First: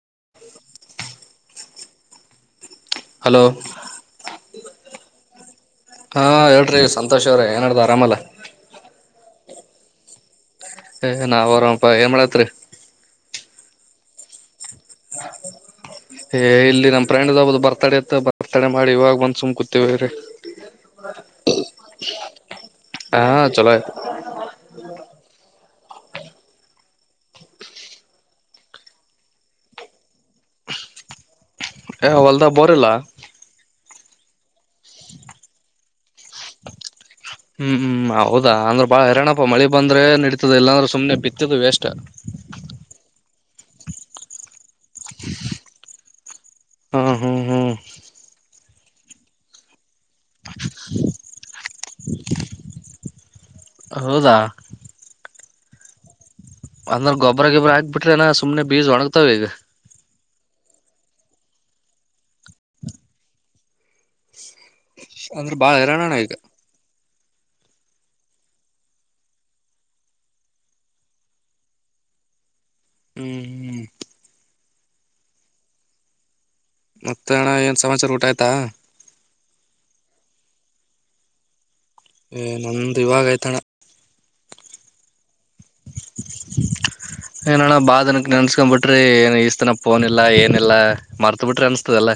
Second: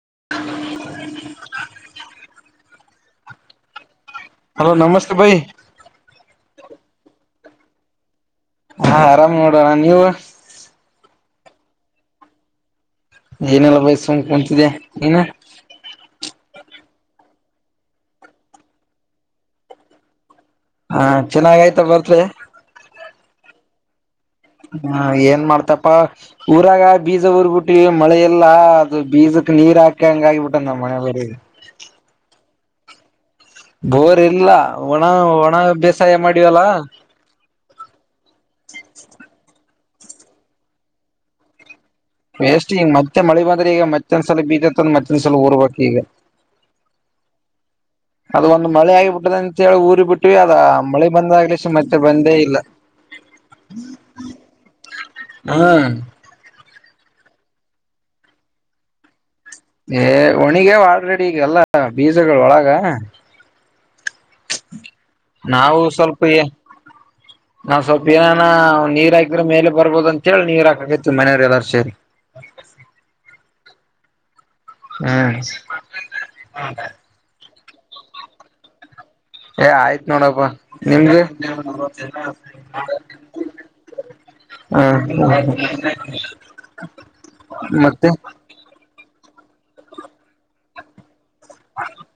[unintelligible] Hello hello ನಮಸ್ತೆ ಭೈ. ಹಾ ಹೇಳ್ರಿ ಸಂತೋಷ ಅವ್ರೆ ಏನ ನಡದ ಆರಾಮಲ್ಲ. ಹಾ ಆರಾಮ್ ನೋಡಣ್ಣ ನೀವು. ಏ ನಾವ್ ಅರಾಮಪಪ್ಪಾ ಏನ್ ಮಾಡತ್ರಿ. ಏನೆಲ್ಲ ಬೈ ಸುಮ್ನೆ ಕುಂತಿದೆ ನೀನು. ಏ ಇಲ್ಲಿ ನಮ್ಮ ಫ್ರೆಂಡ್ದು ಬರ್ತ್ ಡೇ ಇತ್ತು ಬರ್ತಡೆ ಮಾಡಿ ಇವಾಗ ಬಂದು ಸುಮ್ನೆ ಕುಂತಿವ್ರಿ. ಹಾ ಚಲೋ ಆಗೈತ ಬರ್ತಡೇ. ಹ ಚಲೋ ಆಯ್ತು. ಹಾ ಏನ್ ಮಾಡ್ತಪ್ಪ. ಊರಾಗ ಬೀಜ ಊರ್ಬಿಟ್ಟಿವಿ ಮಳೆ ಇಲ್ಲಾ ಅದು ಬೀಜಕ್ ನೀರ್ ಹಾಕಂಗ ಆಗಿಬಿಟ್ಟ ಅಂಗ ನಮ್ಮ ಹಣೆಬರ. ಹೊಲದಾಗಬೋರ ಇಲ್ಲಾ. ಬೋರ್ ಇಲ್ಲ ಒಣ ಒಣ ಬೇಸಾಯ ಮಾಡಿವಲ್ಲ. ಹ್ಮ್ ಹ್ಮ್ ಹೌದ ಅಂದ್ರೆ ಬಾಳ ಹೈರಣ್ಣಪ್ಪ ಮಳಿ ಬಂದ್ರೆ ನಡಿತದ ಇಲ್ಲಾಂದ್ರೆ ಸುಮ್ನೆ ಬಿತ್ತಿದ ವೆಸ್ಟ್. ವೇಸ್ಟ್ ಈಗ ಮತ್ತೆ ಮಳ ಬಂದ್ರ ಈಗ ಮತ್ತೊಂದ್ಸಲ ಬೀತತ್ತಂದ ಮತ್ತೊಂದ ಸಲ ಬೀಜ ಉರ್ಬೆಕ್ ಈಗ. ಹಾ ಹಾ ಹಾ ಅದ ಒಂದು ಮಳೆ ಆಗಿಬಿಟ್ಟದ ಅಂತ ಹೇಳಿ ಊರಿ ಬಿಟ್ಟಿವಿ ಅದ ಮಳೆ ಬಂದಾಗ್ಲಸಿ ಮತ್ತೆ ಬಂದೇ ಇಲ್ಲ. [inaudible] ಹೌದಾ ಹ್ಮ್ ಅಂದ್ರ ಗೋಬ್ರಾ ಗಿಬ್ರಾ ಆಗ್ಬಿಟ್ರೇನ ಸುಮ್ನೆ ಬೀಜ ಒಣಗ್ತಾವ ಈಗ. ಏ ಒನಿಗ್ಯಾವ ಆಲ್ರೆಡಿ ಈಗ ಎಲ್ಲ ಬೀಜಗಳು ಒಳಗ. ಅಂದ್ರ ಬಾಳ ನಾವು ಹೈರಾಣ ಅಣ್ಣ ಸ್ವಲ್ಪ ಈಗ ನಾವ್ ಸ್ವಲ್ಪ ಏನನ ನೀರ್ ಹಾಕಿದ್ರೆ ಮೇಲೆ ಬರ್ಬೋದ ಅಂತ ಹೇಳಿ ನೀರ್ ಹಾಕಕತಿವಿ ಮನೆಯವರು ಎಲ್ಲಾರು ಸೇರಿ. ಹ್ಮ ಹ್ಮ್ ಮತ್ತೆ ಅಣ್ಣ ಏನು ಸಮಾಚಾರ ಊಟ ಆಯ್ತಾ. ಏ ಆಯ್ತ್ ನೋಡಪ್ಪ ನಿಮ್ದ. ಏ ನಂದು ಇವಾಗ ಆಯ್ತಣ್ಣ [inaudible] ಏನಾ ಅಣ್ಣ ಬಾಳ ಮತ್ತೆ ದಿನಕ್ಕ ನೆನ್ಸ್ಕೊಂಡ್ ಬಿಟ್ಟಿ. ಇಸು ದಿನ ಫೋನ್ ಇಲ್ಲಾ ಏನಿಲ್ಲ ಮರ್ತು ಬಿಟ್ರಿ ಅನ್ಸುತ್ತೆ ಎಲ್ಲ.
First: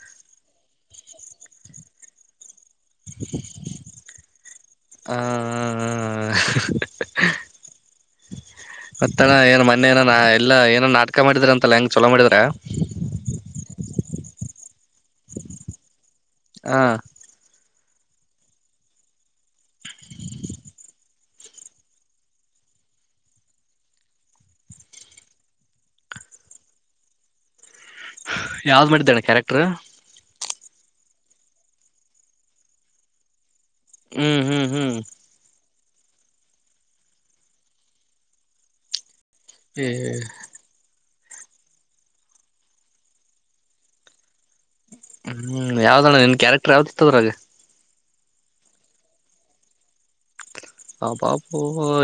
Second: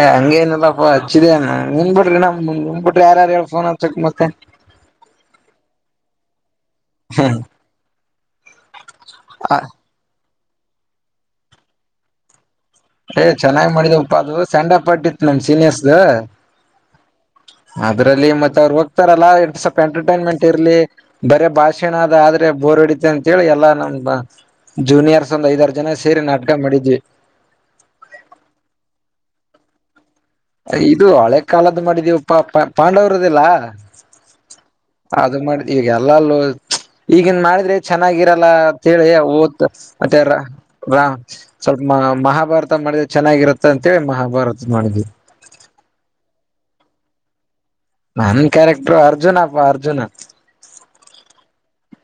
ಏ ಹಂಗ ನಿಲ್ಲಪ್ಪಾ ಹಚ್ಚಿದ ನಿನ್ ಬಿಟ್ರ ನಮ ನಿನ್ ಬಿಟ್ರಿ ಯಾರ ಹೇಳ್ ಫೋನ್ ಹಚ್ಚಕ್ ಮತ್ತೆ. ಹ ಹ ಹಾ ಮತ್ತ ಅಣ್ಣ ಮೊನ್ನೆ. ಮೊನ್ನೆ ಏನೋ ನಾಟಕ ಮಾಡಿದ್ರ ಅಲ್ಲ ಹೆಂಗ ಚಲೋ ಮಾಡಿದ್ರ. ಏ್ ಚೆನ್ನಾಗ್ ಮಾಡಿದ್ ಉಪ್ಪ ಅದು ಸ್ಯಾಂಡ್ಣ ಪಟ್ಟಿತ್ತು ನಮ್ ಸೀನಿಯರ್ಸ್ ಹಾ ಅದ್ರಲ್ಲಿ ಮತ್ತೆ ಅವ್ರು ಹೋಗ್ತಾರಲ್ಲಾ ಸ್ವಲ್ಪ ಎಂಟರ್ಟೈನ್ಮೆಂಟ್ ಇರ್ಲಿ ಬರ ಭಾಷೆನಾದ ಆದ್ರೆ ಬೋರ್ಡಿತ ಅಂತೇಳಿ ಎಲ್ಲಾ ನಮ ಜೂನಿಯರ್ಸ್ ಒಂದ್ ಐದಾರು ಜನ ಸೇರಿ ನಾಟಕ ಮಾಡಿದ್ವಿ ಯಾವ್ದ್ ಮಾಡಿದ್ದಣ್ಣ ಕ್ಯಾರೆಕ್ಟರ್ ಇದು ಹಳೆ ಕಾಲದ್ದು ಮಾಡಿದೀವಪ್ಪಾ ಪ ಪಾಂಡವರದ್ದಲ್ಲಾ ಹ್ಮ್ ಹ್ಮ್ ಹ್ಮ್ ಅದು ಮಾಡ ಈಗ ಎಲ್ಲಲ್ಲೂ ಈಗನ್ ಮಾಡಿದ್ರೆ ಚೆನ್ನಾಗಿರಲ್ಲಂತಿ ತ್ ಏ ಅತ್ತ [unintelligible] ರಾ ಸ್ವಲ್ಪ ಮ ಮಹಾಭಾರತ ಮಾಡಿದೆ ಚೆನ್ನಾಗಿರುತ್ತೆ ಅಂತೇಳಿ ಮಹಾಭಾರತ ಮಾಡಿದ ಹ್ಮ್ ಯಾವ್ದಣ್ಣ ನಿನ್ ಕ್ಯಾರೆಕ್ಟರ್ ಯಾವ್ದತಿತ್ತದ್ರಾಗ ನನ್ ಕ್ಯಾರೆಕ್ಟರ್ ಅರ್ಜುನಪ್ಪ ಅರ್ಜುನ ಆ ಬಾಪು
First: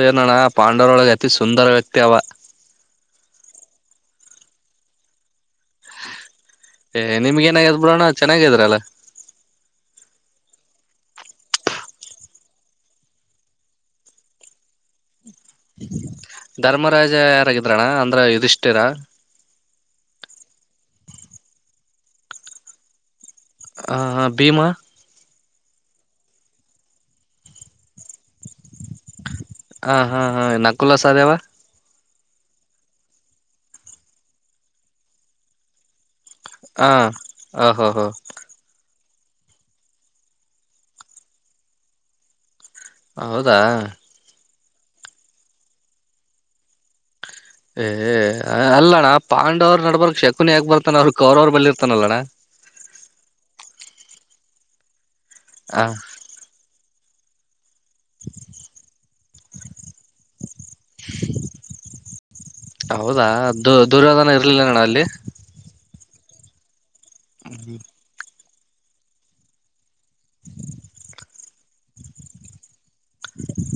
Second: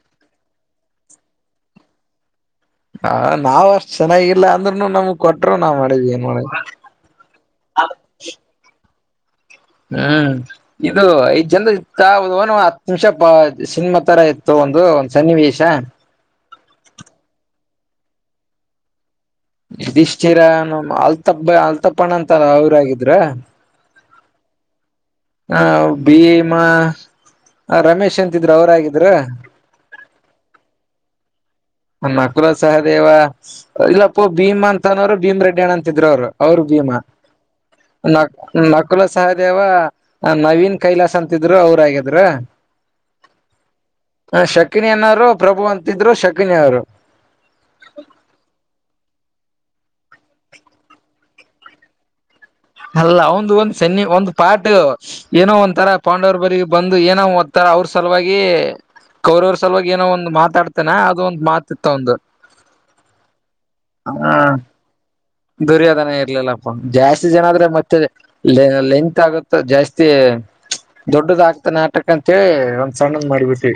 ಏನಣ್ಣ ಪಾಂಡವರೊಳಗೆ ಅತಿ ಸುಂದರ ವ್ಯಕ್ತಿ ಅವ ಹ ನಾವ್ ಅಷ್ಟ್ ಚೆನ್ನಾಗಿಲ್ಲ ಅಂದ್ರುನು ನಮ್ಗ್ ಕೊಟ್ಟರು ನಾವ್ ಮಾಡಿದ್ ಏನ್ ಮಾಡ ಏ್ಮಗ ಏನಾಗಾದ್ ಬಿಡೋಣ ಚೆನ್ನಾಗಿದ್ರಲ್ಲಾ ಹ್ಮ್ ಇದು ಐ ಜನ ಇ ಒನ್ ಹತ್ತು ನಿಮಿಷ ಸಿನಿಮಾ ತರ ಇತ್ತು ಒಂದು ಒಂದು ಸನ್ನಿವೇಶ ಧರ್ಮರಾಜ ಯಾರಾಗಿದ್ರಣ್ಣ ಅಂದ್ರ ಯಧಿಷ್ಟಿರ ಇದಿಷ್ಟೀರ ನ ಅಲ್ತಬ್ಬ ಅಲ್ತಪ್ಪಣ್ಣ ಅಂತಾರ ಅವ್ರಗಿದ್ರ ಹ ಹಾ ಭೀಮಾ ಹ ಭೀಮ ರಮೇಶ್ ಅಂತಿದ್ರು ಅವರಗಿದ್ರ ಹ ಹಾ ಹಾ ನಕುಲ ಸಾದೇವ್ ನಕುಲ ಸಹದೇವ ಇಲ್ಲಪ್ಪೋ ಭೀಮ್ ಅಂತನೋರು ಭೀಮ ರೆಡ್ಡಿ ಅಣ್ಣ ಅಂತಿದ್ರು ಅವ್ರು ಅವರು ಹಾ ಭೀಮಾ ಓಹೋ ಹೋ ನ ನಕುಲ ಸಹದೇವ ನವೀನ್ ಕೈಲಾಸ್ ಅಂತಿದ್ರು ಅವ್ರ ಆಗಿದ್ ಹೌದಾ ಹ ಶಕಿನಿ ಅನ್ನವ್ರು ಪ್ರಭು ಅಂತಿದ್ರು ಶಕಿನಿಯ್ರು ಏ ಅಲ್ಲ ಅಣ್ಣ ಪಾಂಡವ್ರು ನಡಬರಕ್ ಶಕುನ್ ಯಾಕೆ ಬರ್ತಾನೆ ಅವ್ರ ಕ್ರವರು ಬಲ್ಲಿರ್ತಾನಲ್ಲಣ್ಣ ಅಲ್ಲ ಒಂದು ಒಂದ್ ಸನಿ ಒಂದು ಪಾಟ್ ಏನೋ ಹ ಒಂಥರ ಪಾಂಡವರ್ ಬಗ ಬಂದು ಏನೋ ತರ ಅವ್ರ ಸಲುವಾಗಿ ಕೌರವ್ರ ಸಲುವಾಗಿ ಏನೋ ಒಂದ್ ಮಾತಾಡ್ತೇನಾ ಅದು ಒಂದು ಮಾತತಿತ್ತ ಒಂದು ಹೌದು ದುರ್ಯೋನ ಹ ಇರ್ಲಿಲ್ಲ ಅಲ್ಲಿ ದುರ್ಯೋಧನ ಇರ್ಲಿಲ್ಲಪ್ಪ ಜಾಸ್ತಿ ಜನ ಆದ್ರೆ ಮತ್ತೆ ಲಿಂಕ್ ಆಗುತ್ತೆ ಜಾಸ್ತಿ ದೊಡ್ಡದಗ್ತ ನಾಟಕ ಅಂತೇಳಿ ಸಣ್ಣದ ಮಾಡಬಿಟ್ಟಿ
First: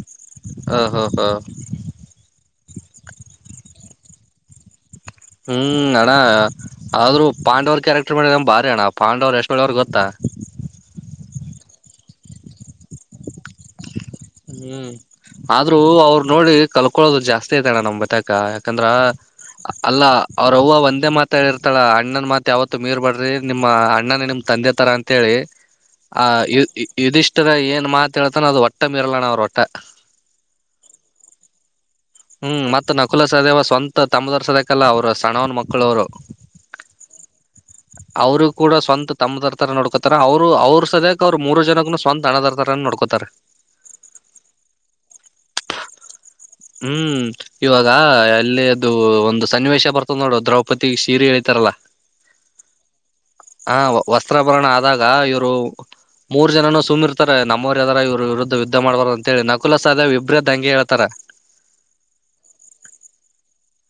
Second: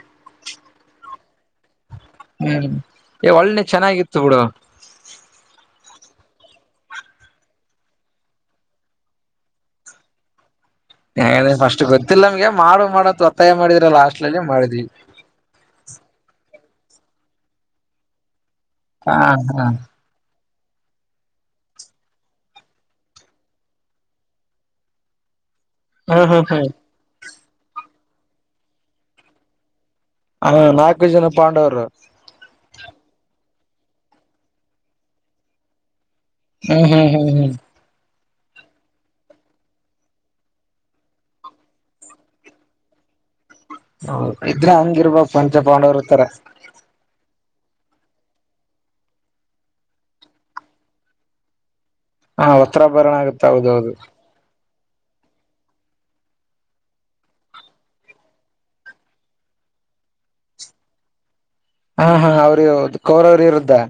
ಹ ಹ ಹ ಹ್ಮ್ ಒಳ್ಳನೆ ಚೆನ್ನಾಗಿತ್ತು ಬಿುಡು ಹ್ಮ್ ಅಣ್ಣಾ ಆದ್ರರು ಪಾಂಡವ್ರ ಕ್ಯಾರೆಕ್ಟರ್ ಮಾಡಿದ ನಗೆ ಭಾರಿ ಅಣ್ಣ ಪಾಂಡವ್ ಎಷ್ಟುಯವ್ ಗೊಾ ಹ ಫಸ್ಟ್ ಗೊತ್ತಿಲ್ಲ ನಮ್ಗೆ ಮಾಡು ಮಾಡತ್ ಒತ್ತಾಯ ಮಾಡಿದ್ರ ಲಾಸ್ಟ್ ಹ್ಮ್ ಆದ್ರೂ ಅವರು ನೋಡಿ ಕಲ್ಕೊಳೋದು ಜಾಸ್ತಿ ಐತೆ ಅಣ್ಣ ನಮ್ ಬತಾಕ ಯಾ ಯಾಕಂದ್ರೆ ಹಾ ಹಾ ಅಲ್ಲ ಅವ್ರ ಅವವ ಒಂದೇ ಮಾತ ಹೇಳಿರ್ತಾಳ ಅಣ್ಣನನ್ ಮಾತ್ ಯಾವತ್ತು ಮೀರ್ ಬಡ್ರಿ ನಿಮ್ಮ ಅಣ್ಣನೇ ನಿಮ್ ತಂದೆ ತರ ಅಂತ ಹೇಳಿ [inaudible] ಆ ಹ್ಮ್ ಇದಿಷ್ಟರ ಏನ್ ಮಾತ ಹೇಳ್ತಾನೋ ಅದು ಒಟ್ಟ ಮೀರಲಣ ಅವ್ರ ಒಟ್ಟ ಹ ನಾಲ್ಕು ಜನ ಪಾಂಡವರು ಹ್ಮ್ ಮತ್ತತ್ ನಕುಲ ಸದೇವ ಸ್ವಂತ ತಮ್ಮದವರ್ ಸದಕಲ್ಲ ಅವ್ರು ಸಣ್ಣವನ ಮಕ್ಳುವ್ರು ಹ್ಮ್ ಹ್ಮ್ ಹ್ಮ್ ಹ್ಮ್ ಅವ್ರರು ಕೂಡ ಸ್ವಂತ ತಮ್ಮ ದರ್ ತರ ನೋಡ್ಕೋತಾರ ಅವ್ರು ಅವ್ರರು ಸದ್ಯಕ ಅವರು ಮೂರು ಜನಗನು ಸ್ವಂತ ಹಣದರ್ತ ನೋಡ್ಕೋತಾರೆ ಹ ಇದ್ರ ಹಂಗಿರ್ಬಕ್ ಪಂಚ ಪಾಂಡವರುರ್ತರ ಹ್ಮ್ ಇವಾಗ ಅಲ್ಲಿ ಅದು ಒಂದು ಸನ್ನಿವೇಶ ಬರ್ತದ ನೋಡು ದ್ರೌಪದಿ ಶೀರೆ ಹೇಳ್ತಾರಲ್ಲಾ ಹಾ ಒತ್ತತ್ರಾ ಬರಣ ಆಗುತ್ತ ಹೌದ ಹೌದು ಚಿತ್ರಾಭರಣ ಆದಾಗ ಇವರು ಮೂರ್ ಜನನು ಸುಮ್ಮಿರ್ತಾರೆ ನಮ್ಮ್ರು ಯ್ದಾರ ಇವ್ರರು ವಿರುದ್ಧ ಯುದ್ಧ ಮಾಡಬಾರ ಅಂತ ಹೇಳಿ ನಕುಲ ಸಾ ಅ ವಿಭ್ರದ್ ಹಂಗೆ ಹೇಳ್ತಾರೆ ಹಾ ಹಾ ಅವ್ರ ಕೌರವ್ರ ಇರುದ್ದಾ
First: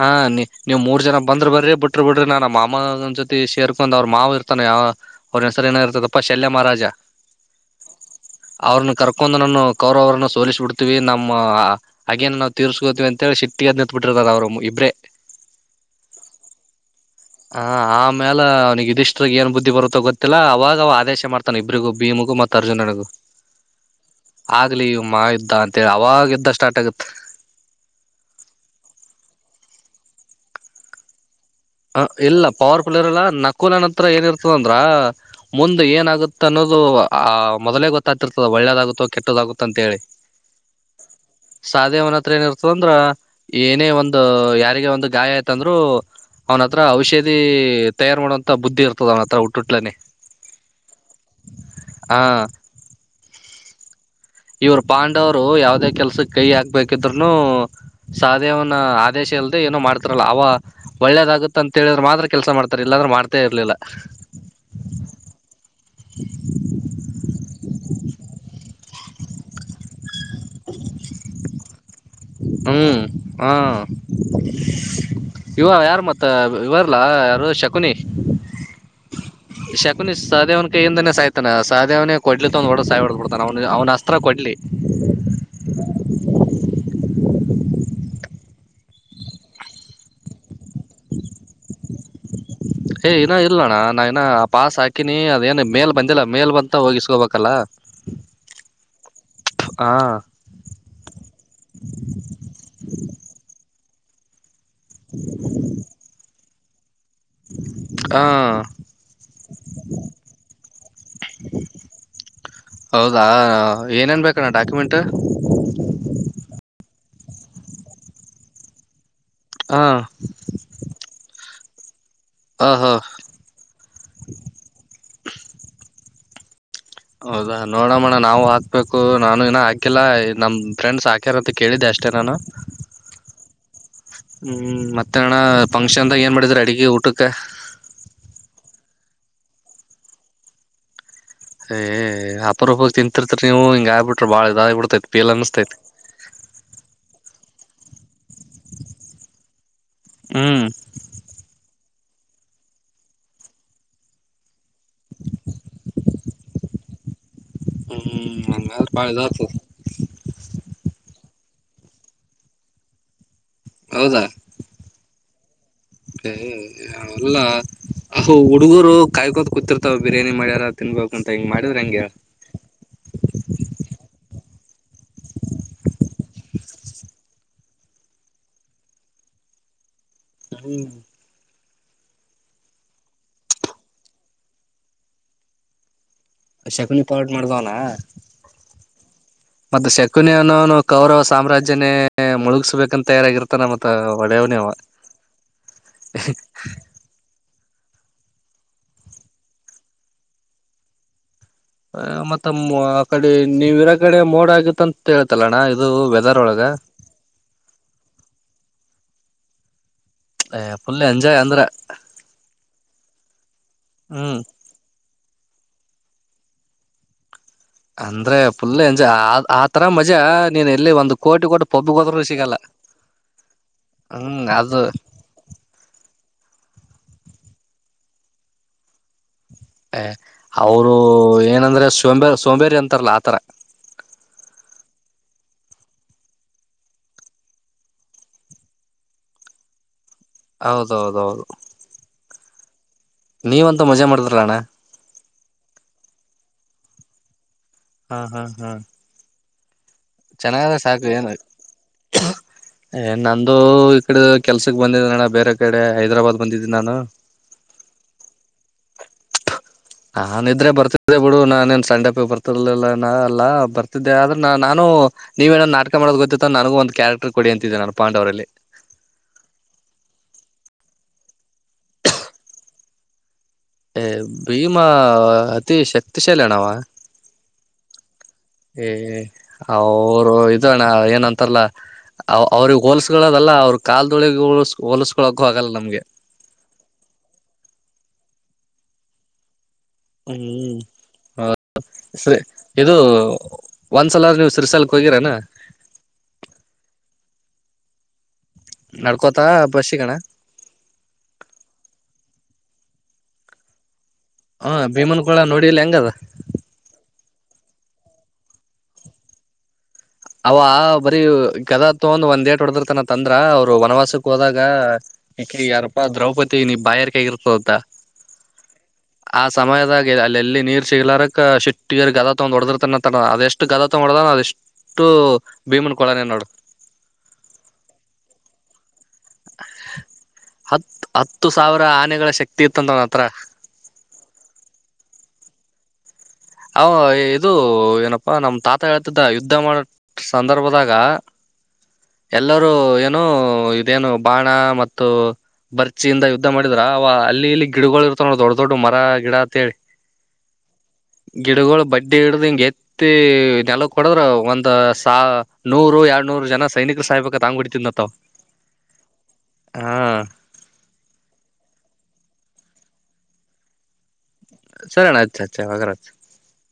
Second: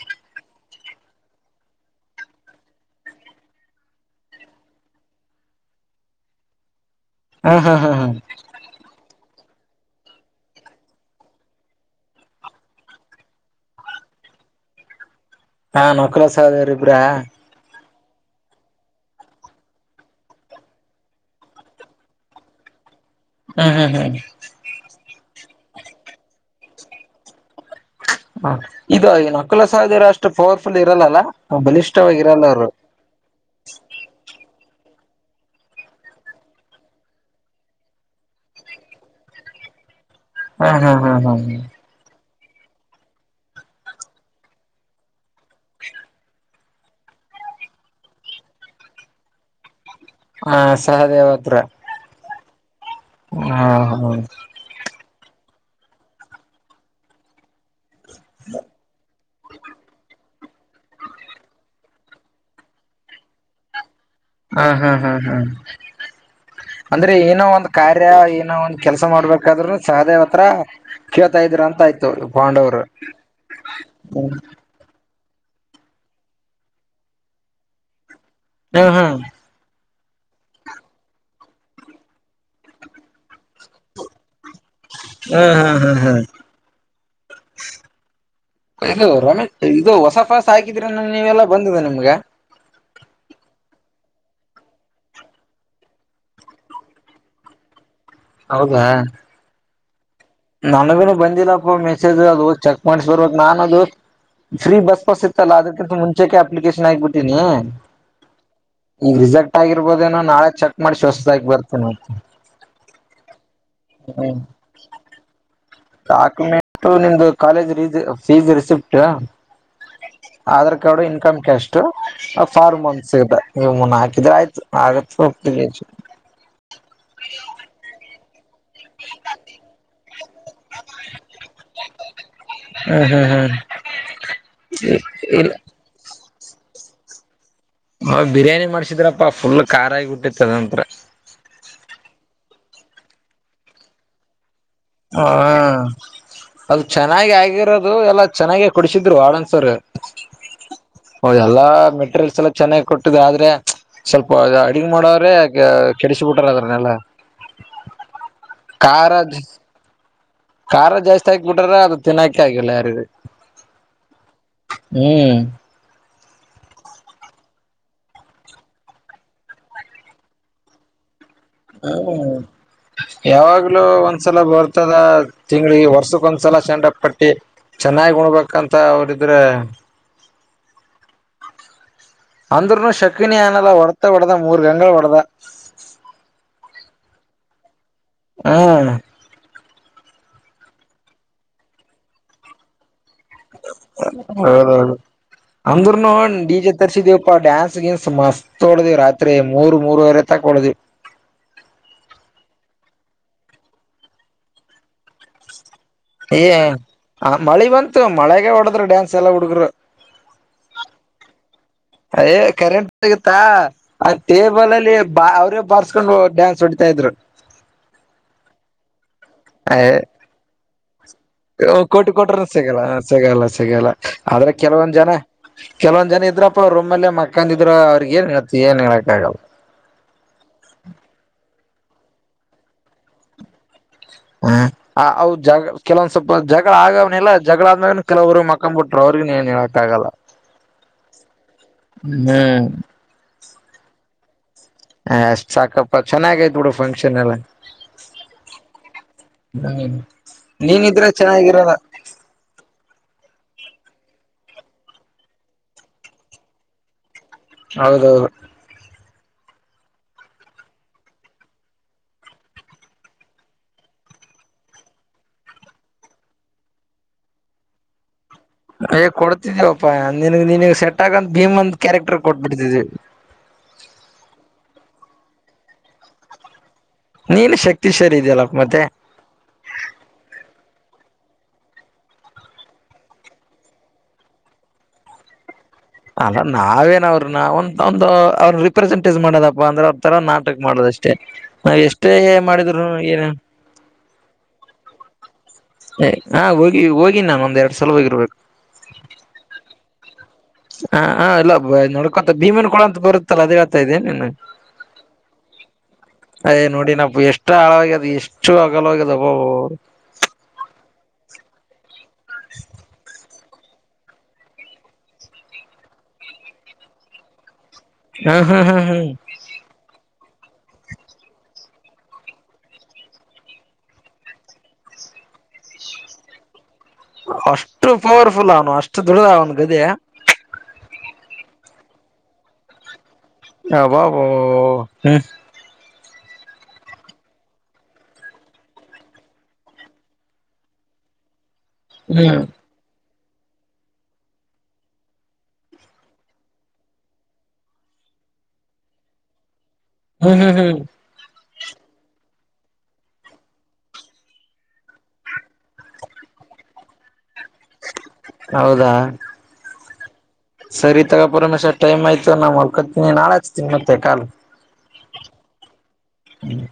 ಹಾ ನೀ ನೀವ್ ಮೂರ್ ಜನ ಬಂದ್ರ ಬರ್ರಿ ಬಿಟ್ರಿ ಬಿಡ್ರಿ ನಾ ಮಾಮನ್ ಜೊತೆ ಸೇರ್ಕೊಂಡ್ ಅವ್ರ ಮಾವ ಇರ್ತಾನ ಯಾವ ಅವ್ರ ಹೆಸರು ಏನಾಗಿರ್ತತ್ತಪ್ಪ ಶಲ್ಯ ಮಾರಾಜ ಹಾ ಹಾ ಹಾ ಹಾ ಅವ್ರನ್ನ ಕರ್ಕೊಂಡು ನಾನು ಕೌರವರನ್ನ ಸೋಲಿಸ್ಬಿಡ್ತೀವಿ ನಮ್ಮ ಹಾಗೇನ್ ನಾವು ತಿರ್ಸಿಗೋತೀವಿ ಅಂತ ಹೇಳಿ ಸಿಟ್ಟಿಗೆದ್ದು ನಿಂತುಬುಟ್ರು ಅವರ ಇಬ್ರೇ ಹಾ ನಕಲ ಸದರಿಬ್ರಾ ಹ ಆಮೇಲೆ ಅವನಿಗೆ ಇದಿಷ್ಟ್ರಗ್ ಏನ್ ಬುದ್ಧಿ ಬರುತ್ತೋ ಗೊತ್ತಿಲ್ಲ ಅವಾಗ ಅವ ಆದೇಶ ಮಾಡ್ತ ಇಬ್ಬರಿಗೂ ಭೀಮಿಗು ಮತ್ತು ಅರ್ಜುನರಿಗೂ ಹ ಹ ಆಗ್ಲಿ ಇ ಮಾ ಇದ್ದ ಅಂತೇಳಿ ಅವಾಗ ಇದ್ದ ಸ್ಟಾರ್ಟ್ ಆಗುತ್ತ ಹ ಇದು ನಕ್ಕಲ ಸಹೋದರ ಅಷ್ಟು ಪವರ್ಫುಲ್ ಇರಲ್ಲಲ್ಲ ಹ ಬಲಿಷ್ಠವಾಗಿ ಇರಲ್ಲ ಇಲ್ಲ ಅವರು ಪವರ್ಫುಲ್ ಇರಲ್ಲ ನಕುಲನ್ ಹತ್ರ ಏನಿರ್ತದಂದ್ರ ಮುಂದೆ ಏನಾಗುತ್ತೆ ಅನ್ನೋದು ಆ ಮೊದಲೇ ಗೊತ್ತಾಗ್ತಿರ್ತದ ಒಳ್ಳೇದಾಗುತ್ತೋ ಕೆಟ್ಟದಾಗುತ್ತ ಅಂತ ಹೇಳಿ ಹಾ ಹಾ ಹಾ ಹಾ ಸಾಧೇವ ಅವನ ಹತ್ರ ಏನಿ ಸಂದ್ರ ಏನೇ ಒಂದು ಯಾರಿಗೆ ಒಂದು ಗಾಯ ಆಯ್ತಂದ್ರು ಅವ್ನ ಹತ್ರ ಔಷಧಿ ತಯಾರು ಮಾಡೋುವಂತ ಬುದ್ಧಿ ಇರ್ತದ ಅವನ ಹತ್ರ ಹುಟ್ಟುಟ್ಲನನೆ ಹಾ ಸಹ ದೇವತ್ರ ಹಾ ಹ ಇವರು ಪಾಂಡವ್ರು ಯಾವದೇ ಕೆಲ್ಸಕ್ ಕೈ ಹಾಕ್ಬೇಕಿದ್ರುನು ಸಹಧೇವನ ಆದೇಶ ಅಲ್ದೆ ಏನೋ ಮಾಡ್ತಾರ ಅವ ಒಳ್ಳೇದಾಗುತ್ತ ಅಂತೇಳಿದ್ರೆ ಮಾತ್ರ ಕೆಲ್ಸ ಮಾಡ್ತಾರೆ ಇಲ್ಲಾಂದ್ರೆ ಮಾಡ್ತೇ ಇರ್ಲಿಲ್ಲ ಹಾ ಹಾ ಹಾ ಹಾ ಅಂದ್ರೆ ಏನೋ ಒಂದ್ ಕಾರ್ಯ ಏನೋ ಒಂದ್ ಕೆಲ್ಸ ಮಾಡ್ಬೇಕಾದ್ರು ಸಹದೇವ್ತ್ರ ಕೇಳ್ತಾ ಇದ್ರ ಅಂತ ಆಯತು ಹ್ಮ್ ಹಾ ಹ್ಮ ಇವ ಯಾರು ಮತ್ತ ಇವರ್ಲ್ಲ ಯಾರು ಶಕುನಿ ಹ್ಮ ಹ್ಮ ಶಕುನಿ ಸಹೇವನ ಕೈಯಿಂದನೇ ಸಾಯ್ತಾನ ಸಹದೇವನೇ ಕೊಡ್ಲಿ ತ ಒಂದ್ ಒಡ ಸಾಯ್ ಹೊಡಡ್ ಬಿಡ್ತಾನ ಅವ್ನು ಅವನ ಅಸ್ತ್ರ ಕೊಡ್ಲಿ ಹ್ಮ್ ಹ್ಮ್ ಹ್ಮ್ ಹ್ಮ್ ಇದು ರಮೇಶ್ ಇದು ಹೊಸ ಪಫಸ ಹಾಕಿದ್ರ ನ ನೀವೆಲ್ಲಾ ಬಂದಿದೆ ನಿಮ್ಗ ಹ ಏ ಹೀನ ಇಲ್ಲ ಅಣ್ಣ ನಾ ಇನ್ನ ಪಾಸ್ ಹಾಕಿನಿ ಅದೇನು ಮೇಲ್ ಬಂದಿಲ್ಲ ಮೇಲ್ ಬಂತ ಹೋಗಿಸ್ಕೋಬೇಕಲ್ಲ [inaudible] ಹೌದಾ ಹಾ ನನಗನು ಬಂದಿಲ್ಲಪ್ಪ ಮೆಸೇಜ್ ಅದು ಚೆಕ್ ಮಾಡ್ಸ ಬರ್ಬೇಕ ನಾನು ಅದು ಫ್ರೀ ಬಸ್ ಪಾಸ್ ಇತ್ತಲ್ಲ ಅದಕ್ಕಿಂತ ಮುಂಚೆಕೆ ಅಪ್ಲಿಕೇಶನ್ ಆಗ್ಬಿಟ್ಟೀನಿ ಹ ಈಗ ರಿಸಕ್ಟ್ ಆಗಿರ್ಬೋದೇನೋ ನಾಳೆ ಚೆಕ್ ಮಾಡಿ ಶ ಹೊಸತದಾಗಿ ಬರ್ತೇನ ಮ ಬಾ ಏನೇನ್ ಬೇಕ ನ ಹುತ್ತ ಡಾಕ್ಯುಮೆಂಟ್ ನಿಮ್ದು ಕಾಲೇಜ್ ರ ಫೀಸ್ ರಿಸಿಪ್ಟ ಹಾಂ ಆಧಾರ್ ಕಾರ್ಡ್ ಇನ್ಕಮ್ ಕ್ಯಾಸ್ಟ್ ಹ ಫಾರ್ಮ್ ಹ ಒಂದ ಸಿುತ್ತ ಇವು ಮುನ್ನ ಹಾಕಿದ್ರೆ ಆಯ್ತು [inaudible] ಹೌದಾ ನೋಡೋಣ್ಣ ನಾವು ಆ ಹ ಬಬೇಕು ನಾನು ಇನ ಹಾಕಿಲ್ಲ ನಮ್ಮ ಫ್ರೆಂಡ್ಸ್ ಹಾಕ್ಯಾರ ಅಂತ ಕೇಳಿದ್ದೆ ಅಷ್ಟೇ ನಾನು ಹಾ ಹಾ ಹಾ ಹ್ಮ್ ಮತ್ತೆ ಅಣ್ಣ ಇಲ್ಲ ಫಂಕ್ಷನ್ದಾಗ ಏನ್ ಮಾಡಿದ್ರ ಅಡಗೆ ಊಟಕ್ಕೆ ಹ ಬಿರಿಯಾನಿ ಮಾಡ್ಸಿದ್ರಪ್ಪ ಫುಲ್ ಖಾರಾಗಿಬ ಬಿಟ್ಟಿದಂತ್ರ ಏ ಅಪರೂಪ ತಿಂತಿರ್ರಿ ನೀವು ಹಿಂಗ ಆಗಬ ಬಿರ ಬಾಳ ಇದ ಆಗ್ ಬಿಡ್ತೇತಿ ಹ್ಮ ಅದು ಚೆನ್ನಾಗಿ ಆಗಿರೋದು ಎಲ್ಲ ಚೆನ್ನಾಗ ಕುಡಿಸಿದ್ರು ವಾಡನ್ಸರ್ ಹ್ಮ್ ಹೌ ಎಲ್ಲಾ ಮೆಟೀರಿಯಲ್ಸ್ ಎಲ್ಲ ಚೆನ್ನಾಗ್ ಕೊಟ್ಟಿದೆ ಆದ್ರೆ ಸ್ವಲ್ಪ ಅಡ್ಗ್ ಮಾಡವ್ರೆ ಕೆಡಿಸ ಬಿಟ್ಟಾರ ಅದ್ರನ್ನೆಲ್ಲ ಹ್ಮ್ ನಂಗ ಬಾಳೆದ ಖಾರ ಆಗ್ತದೆ ಖಾರ ಜಾಸ್ತಿ ಆಕ್ಬ ಬಿಟ್ರ ಅದು ತಿನ್ನಾಕೆ ಆಗಿಲ್ಲ ಯಾರು ಹೌದಾ ಹ್ಮ್ ಅಲ್ಲ ಹಾವು ಹುಡುಗರು ಕಾಯ್ಕೊಂತ ಕುೂತಿರ್ತಾವ ಬಿರಿಯಾನಿ ಮಾಡ್ಯಾರ ತಿನ್ಬೇಕು ಅಂತ ಹಿಂಗ ಮಾಡಿ ಹ್ಮ ಯಾವಾಗ್ಲೂ ಒಂದ್ಸಲ ಬರ್ತದ ತಿಂಗಳಿಗೆ ವರ್ಷಕ್ ಒಂದ್ಸಲ ಸೆಂಡಪ್ ಪಟ್ಟಿ ಚೆನ್ನಾಗಿ ಉಣಬೇಕಂತ ಅವ್ರಿದ್ರೆ ಹ್ಮ ಅಂದ್ರರುನು ಶಕನಿ ಅನಲ್ಲ ಹೊಡತ ಹೊಡದ ಮೂರ್ ಗಂಗಳ ಹೊಡ್ದ ಶಕುನಿ ಪರಟ್ ಮಾಡ್ದವನ ಹಾ ಮತ್ತ ಶಕುನಿಯ ಅನ್ನೋನು ಕೌರವ ಸಾಮ್ರಾಜ್ಯನೇ ಮುಳುಗಸ್ಬೇಕಂತ ತಯಾರಾಗಿರ್ತಾನ ಮತ್ತ ಒಡೆಯವನೇವ ಹೌದೌದು ಅಂದ್ರ ನೋಡಿಜ ತರಿಸಿದೀವಪ್ಪಾ ಡ್ಯಾನ್ಸ್ ಗಿನ್ಸ್ ಮಸ್ತ್ ಹೊಳ್ದೇ ರಾತ್ರಿ ಮೂರು ಮೂರವರೆ ತಕ ಹೊಳ್ದ್ ಮತ್ತ ಆ ಕಡೆ ನೀವವಿರ ಕಡೆ ಮೋಡ ಆಗತ್ತ ಅಂತ ಹೇಳೇತಲ್ಲಣ್ಣ ಏ ಮಳಿ ಬಂತು ಮಳೆಗೆ ಹೊಡದ್ರ ಡ್ಯಾನ್ಸ್ ಎಲ್ಲಾ ಹುಡುಗರು ಫುಲ್ ಎಂಜಾಯ್ ಅಂದ್ರೆ ಅಯ ಕರೆಂಟ್ ಆಗುತ್ತಾ ಆ ಹ್ಮ್ ಟೇಬಲ ಅಲ್ಲಿ ಬಾ ಅವ್ರೇ ಬಾರ್ಸ್ಕೊಂಡ್ ಡ್ಯಾನ್ಸ್ ಹೊಡಿತಾ ಇದ್ರು ಅಂದ್ರೆ ಪುಲ್ ಎಂಜ ಆ ಆತರ ಏ ಮಜಾ ನೀನ್ ಎಲ್ಲಿ ಒಂದ್ ಕೋಟಿ ಕೊಟ್ಟ ಪಬ್ಬು ಕೋಟಿ ಹೋದರು ಕೊಟ್ರ ಸಿಗಲ್ಲ ಸಿಗಲ್ಲ ಸಿಗಲ್ಲ ಹ್ಮ್ ಆದ್ರೆ ಅದು ಕೆಲವೊಂದ್ ಜನ ಕೆಲವೊ ಜನ ಇದ್ರಪ್ಪ ರೂಮಲ್ಲೆ ಮಕ್ಕಂದ ಇದ್ರು ಅವ್ರಗ ಏನ್ ಹೇಳ್ತಿ ಏನ್ ಹೇಳಕ್ ಆಗಲ್ಲ. ಹೆ ಅವರು ಏನಂದ್ರೆ ಸೋಂಬೇರ್ ಸೋಂಬೇರಿ ಅಂತಾರಲ್ಲ ಆತರ. ಹು. ಆ ಅವ್ ಜಾಗ ಕೆಲೊಂದ್ ಸ್ವಪ ಜಗಳ ಆಗವ್ ಎಲ್ಲ ಜಗಳ ಆದ್ಮಾಗಲ್ಲಾ ಕೆಲವರು ಮಕ್ಕೊಂಡ್ ಬಿಟ್ರು ಅವ್ರಗ ಏನ್ ಹೇಳ. ತಾಗಲ್ಲಾ. ಹೌದ ಹೌದ ಹೌದು. ಹು. ನೀವಂತ ಮಜಾ ಮಾಡಿದ್ರ ಅಣ್ಣ. ಹೆ ಸಾಕಪ್ಪ ಚೆನ್ನಾಗಿತ್ ಬಿಡು ಫಂಕ್ಷನ್ ಎಲ್ಲ. ಹಾ ಹಾ ಹಾ. ಹು ಚೆನ್ನಾಗದ ನೀವು ಸಾಕು ಇದ್ರೆ ಏನು ಚೆನ್ನಾಗಿರೋದು. ಏ ನಂದು ಈ ಕಡೆ ಕೆಲ್ಸಕ್ ಬಂದಿದ್ದ ನಣ ಬೇರೆ ಕಡೆ ಹೈದ್ರಾಬಾದ್ ಬಂದಿದ್ದೀನಿ ನಾನು. ಹೌದು ದೌದು. ನಾನಿದ್ರೆ ಬರ್ತಿದ್ದೆ ಬಿಡು ನಾನೇನ್ ಸಂಡೆಪ್ಪಿ ಬರ್ತಿರ್ಲಿಲ್ಲ ಅಲ್ಲಾ ಬರ್ತಿದ್ದೆ ಆದ್ರೆ ನಾ ನಾನು. ನೀವೇನೋ ನಾಕ ಮಾಡೋ ಗೊತ್ತತ್ತು ನನಗ ಒಂದು ಕ್ಯಾರೆಕ್ರ್ ಕೊಡಿ ಅಂತಿದ್ದಿದೆ ನಾನು ಪಾಂಡವರಲ್ಲಿ. ಯ ಕೊಡ್ತಿದಿವಪ್ಪಾ ನಿನಗ್ ನಿನಗ್ ಸೆಟ್ ಆಗಂತ ಭೀಮಂದ ಕ್ಯಾರೆಕ್ಟರ್ ಕೊಟ್ಬಿಡ್ತಿದ್ವಿ. ಏ ಭೀಮಾ ಅತಿ ಶಕ್ತಿಶಾಲಿ ಅಣ್ಣಾ ಅವಾ. ನೀನು ಶಕ್ತಿ ಶಾಲಿ ಇದೆಯಲ್ಲ ಮತ್ತೆ. ಏ ಅವರು ಇದ ಅಣ್ಣ ಏನಂತಲ್ಲ. ಅವ್ರಿಗೆ ಹೋಲಸಗಳದ ಅಲ್ಲ ಅವ್ರು ಕಾಲ್ದೊಳಿ ಹೋಲ್ಸ ಹೋಲಸ್ಕೊಕ ಆಗಲ್ಲ ನಮ್ಗೆ. ಅಲ್ಲ ನಾವೇನ್ ಅವ್ರನ್ನ ಒಂದ ಅವ್ರರು ರಿಪ್ರೆಸೆಂಟೇಜ ಮಾಡದಪ್ಪ ಅಂದ್ರೆ. ತರ ನಾಟಕ ಹ್ಮ್ ಮಾಡೋದಷ್ಟೇ ನಾ ಎಷ್ಟೇ ಏನ್ ಮಾಡಿದ್ರು ಏನು. ಒಂದ್ಸಲಾದ್ರ ನೀವು ಶ್ರೀಶೈಲಕ್ಕೆ ಹೋಗಿರೆನ. ಏ ಹಾ ಹೋಗಿ ಹೋಗಿ ನಾನ್ ಒಂದ್ ಎರಡ್ ಸಲ ಹೋಗಿರ್ಬೇಕು. ನಡ್ಕೋತಾ ಬಸ್ಸಿಗೆ ಅಣ್ಣಾ. ಹಾ ಹಾ ಇಲ್ಲ ನೋಡ್ಕೊತ ಭೀಮನ್ ಕೊಳಂತ ಬರುತ್ತಲ್ಲ ಅದೇ ಹೇಳ್ತಾ ಇದೇ ಏನ್ ನೀನ್. ಹ ಭೀಮನ್ ಕೊಳಾ ನೋಡಿಲ್ಲ ಹೆಂಗದ. ಅಯ್ ನೋಡಿ ನಾ ಎಷ್ಟು ಆಳವಾಗ ಅದ್ ಎಷ್ಟು ಹಗಲೋಗ್ಯದ ಬೊವು. ಅವ ಬರೀ ಗದಾ ತಗೊಂಡ ಒಂದ್ ಏಟ ಹೊಡದಿರ್ತಾನಂತ ತಂದ್ರ ಅವ್ರ ವನವಾಸಕ. ಹೋದಾಗ ಇಕಿ ಯಾರಪ್ಪಾ ದ್ರೌಪದಿ ನೀ ಬಾಯರ್ಕೆ ಆಗಿರ್ತದಂತ. ಹು ಹು ಹು ಹು. ಆ ಸಮಯದಾಗ ಅಲ್ಲೆಲ್ಲಿ ನೀರ್ ಸಿಗ್ಲಾರಕ್ ಶಿಟ್ಟಿಗೆದ ತೊಗೊಂಡ ಹೊಡದ್ರ ತನ ಅದೆಷ್ಟು ಗದ ತಗೊಂಡ ಹೊಡದಾನ ಅಷ್ಟ್. ಟ್ಟು ಭೀಮನ್ ಕೊಳನೆ ನೋಡು. ಅಷ್ಟು ಪವರ್ಫುಲ್ ಅವನು ಅಷ್ಟು ದೊಡ್ಡದ ಡುಡದ. ಹತ್ ಹತ್ತು ಸಾವಿರ ಆನೆಗಳ ಶಕ್ತಿ ಇತ್ತಂತ ಅವನ್ ಹತ್ರ. ಅಬಾಬಾಬಾ ಹು. ಅವ ಇದು ಏನಪ್ಪಾ ನಮ್ಮ ತಾತ ಹೇಳ್ತಿದ್ದ ಯುದ್ಧ ಮಾಡ ಸಂದರ್ಭದಾಗ. ಹ್ಮ್ ಎಲ್ಲರೂ ಏನು ಇದೇನು ಬಾಣ ಮತ್ತು ಬರ್ಚಿಯಿಂದ ಯುದ್ಧ ಮಾಡಿದ್ರ ಅವ ಅಲ್ಲಿ ಇಲ್ಲಿ ಗಿಡಗಳು ಇರ್ತಾವಾನೋಡ ದೊಡ್ಡ ದೊಡ್ಡ ಮರ ಗಿಡ ಅಂತೇಳಿ. ಹು ಹು ಹು. ಗಿಡುಗುಳ ಬಡ್ಡಿ ಹಿಡದ ಹಿಂಗ ಎತ್ತಿ. ತ್ತಿ ನೆಲಕ್ಕ ಕೊಡದ್ರ ಒಂದ್ ಸಾ ನೂರು ಎರಡ್ ನೂರು ಜನ ಸೈನಿಕರು ಸಾಯಬೇಕಂತ ಹಂಗ ಹೊಡಿ. ತ್ತಿದ್ನಂತವ. ಹೌದಾ. ಹಾ ಸರಿ [unintelligible] ರಮೇಶ್ ಟಮ್ ಆಯ್ತು [unintelligible] ನಾನ್ ಮಲ್ಕೋತೀನಿ ನಾಳ ಹಚ್ತೀನ ಮತ್ತೆ [unintelligible] ಸರಿ ಅಣ್ಣ ಆಯ್ತ್ [unintelligible] ಹ್ಮ್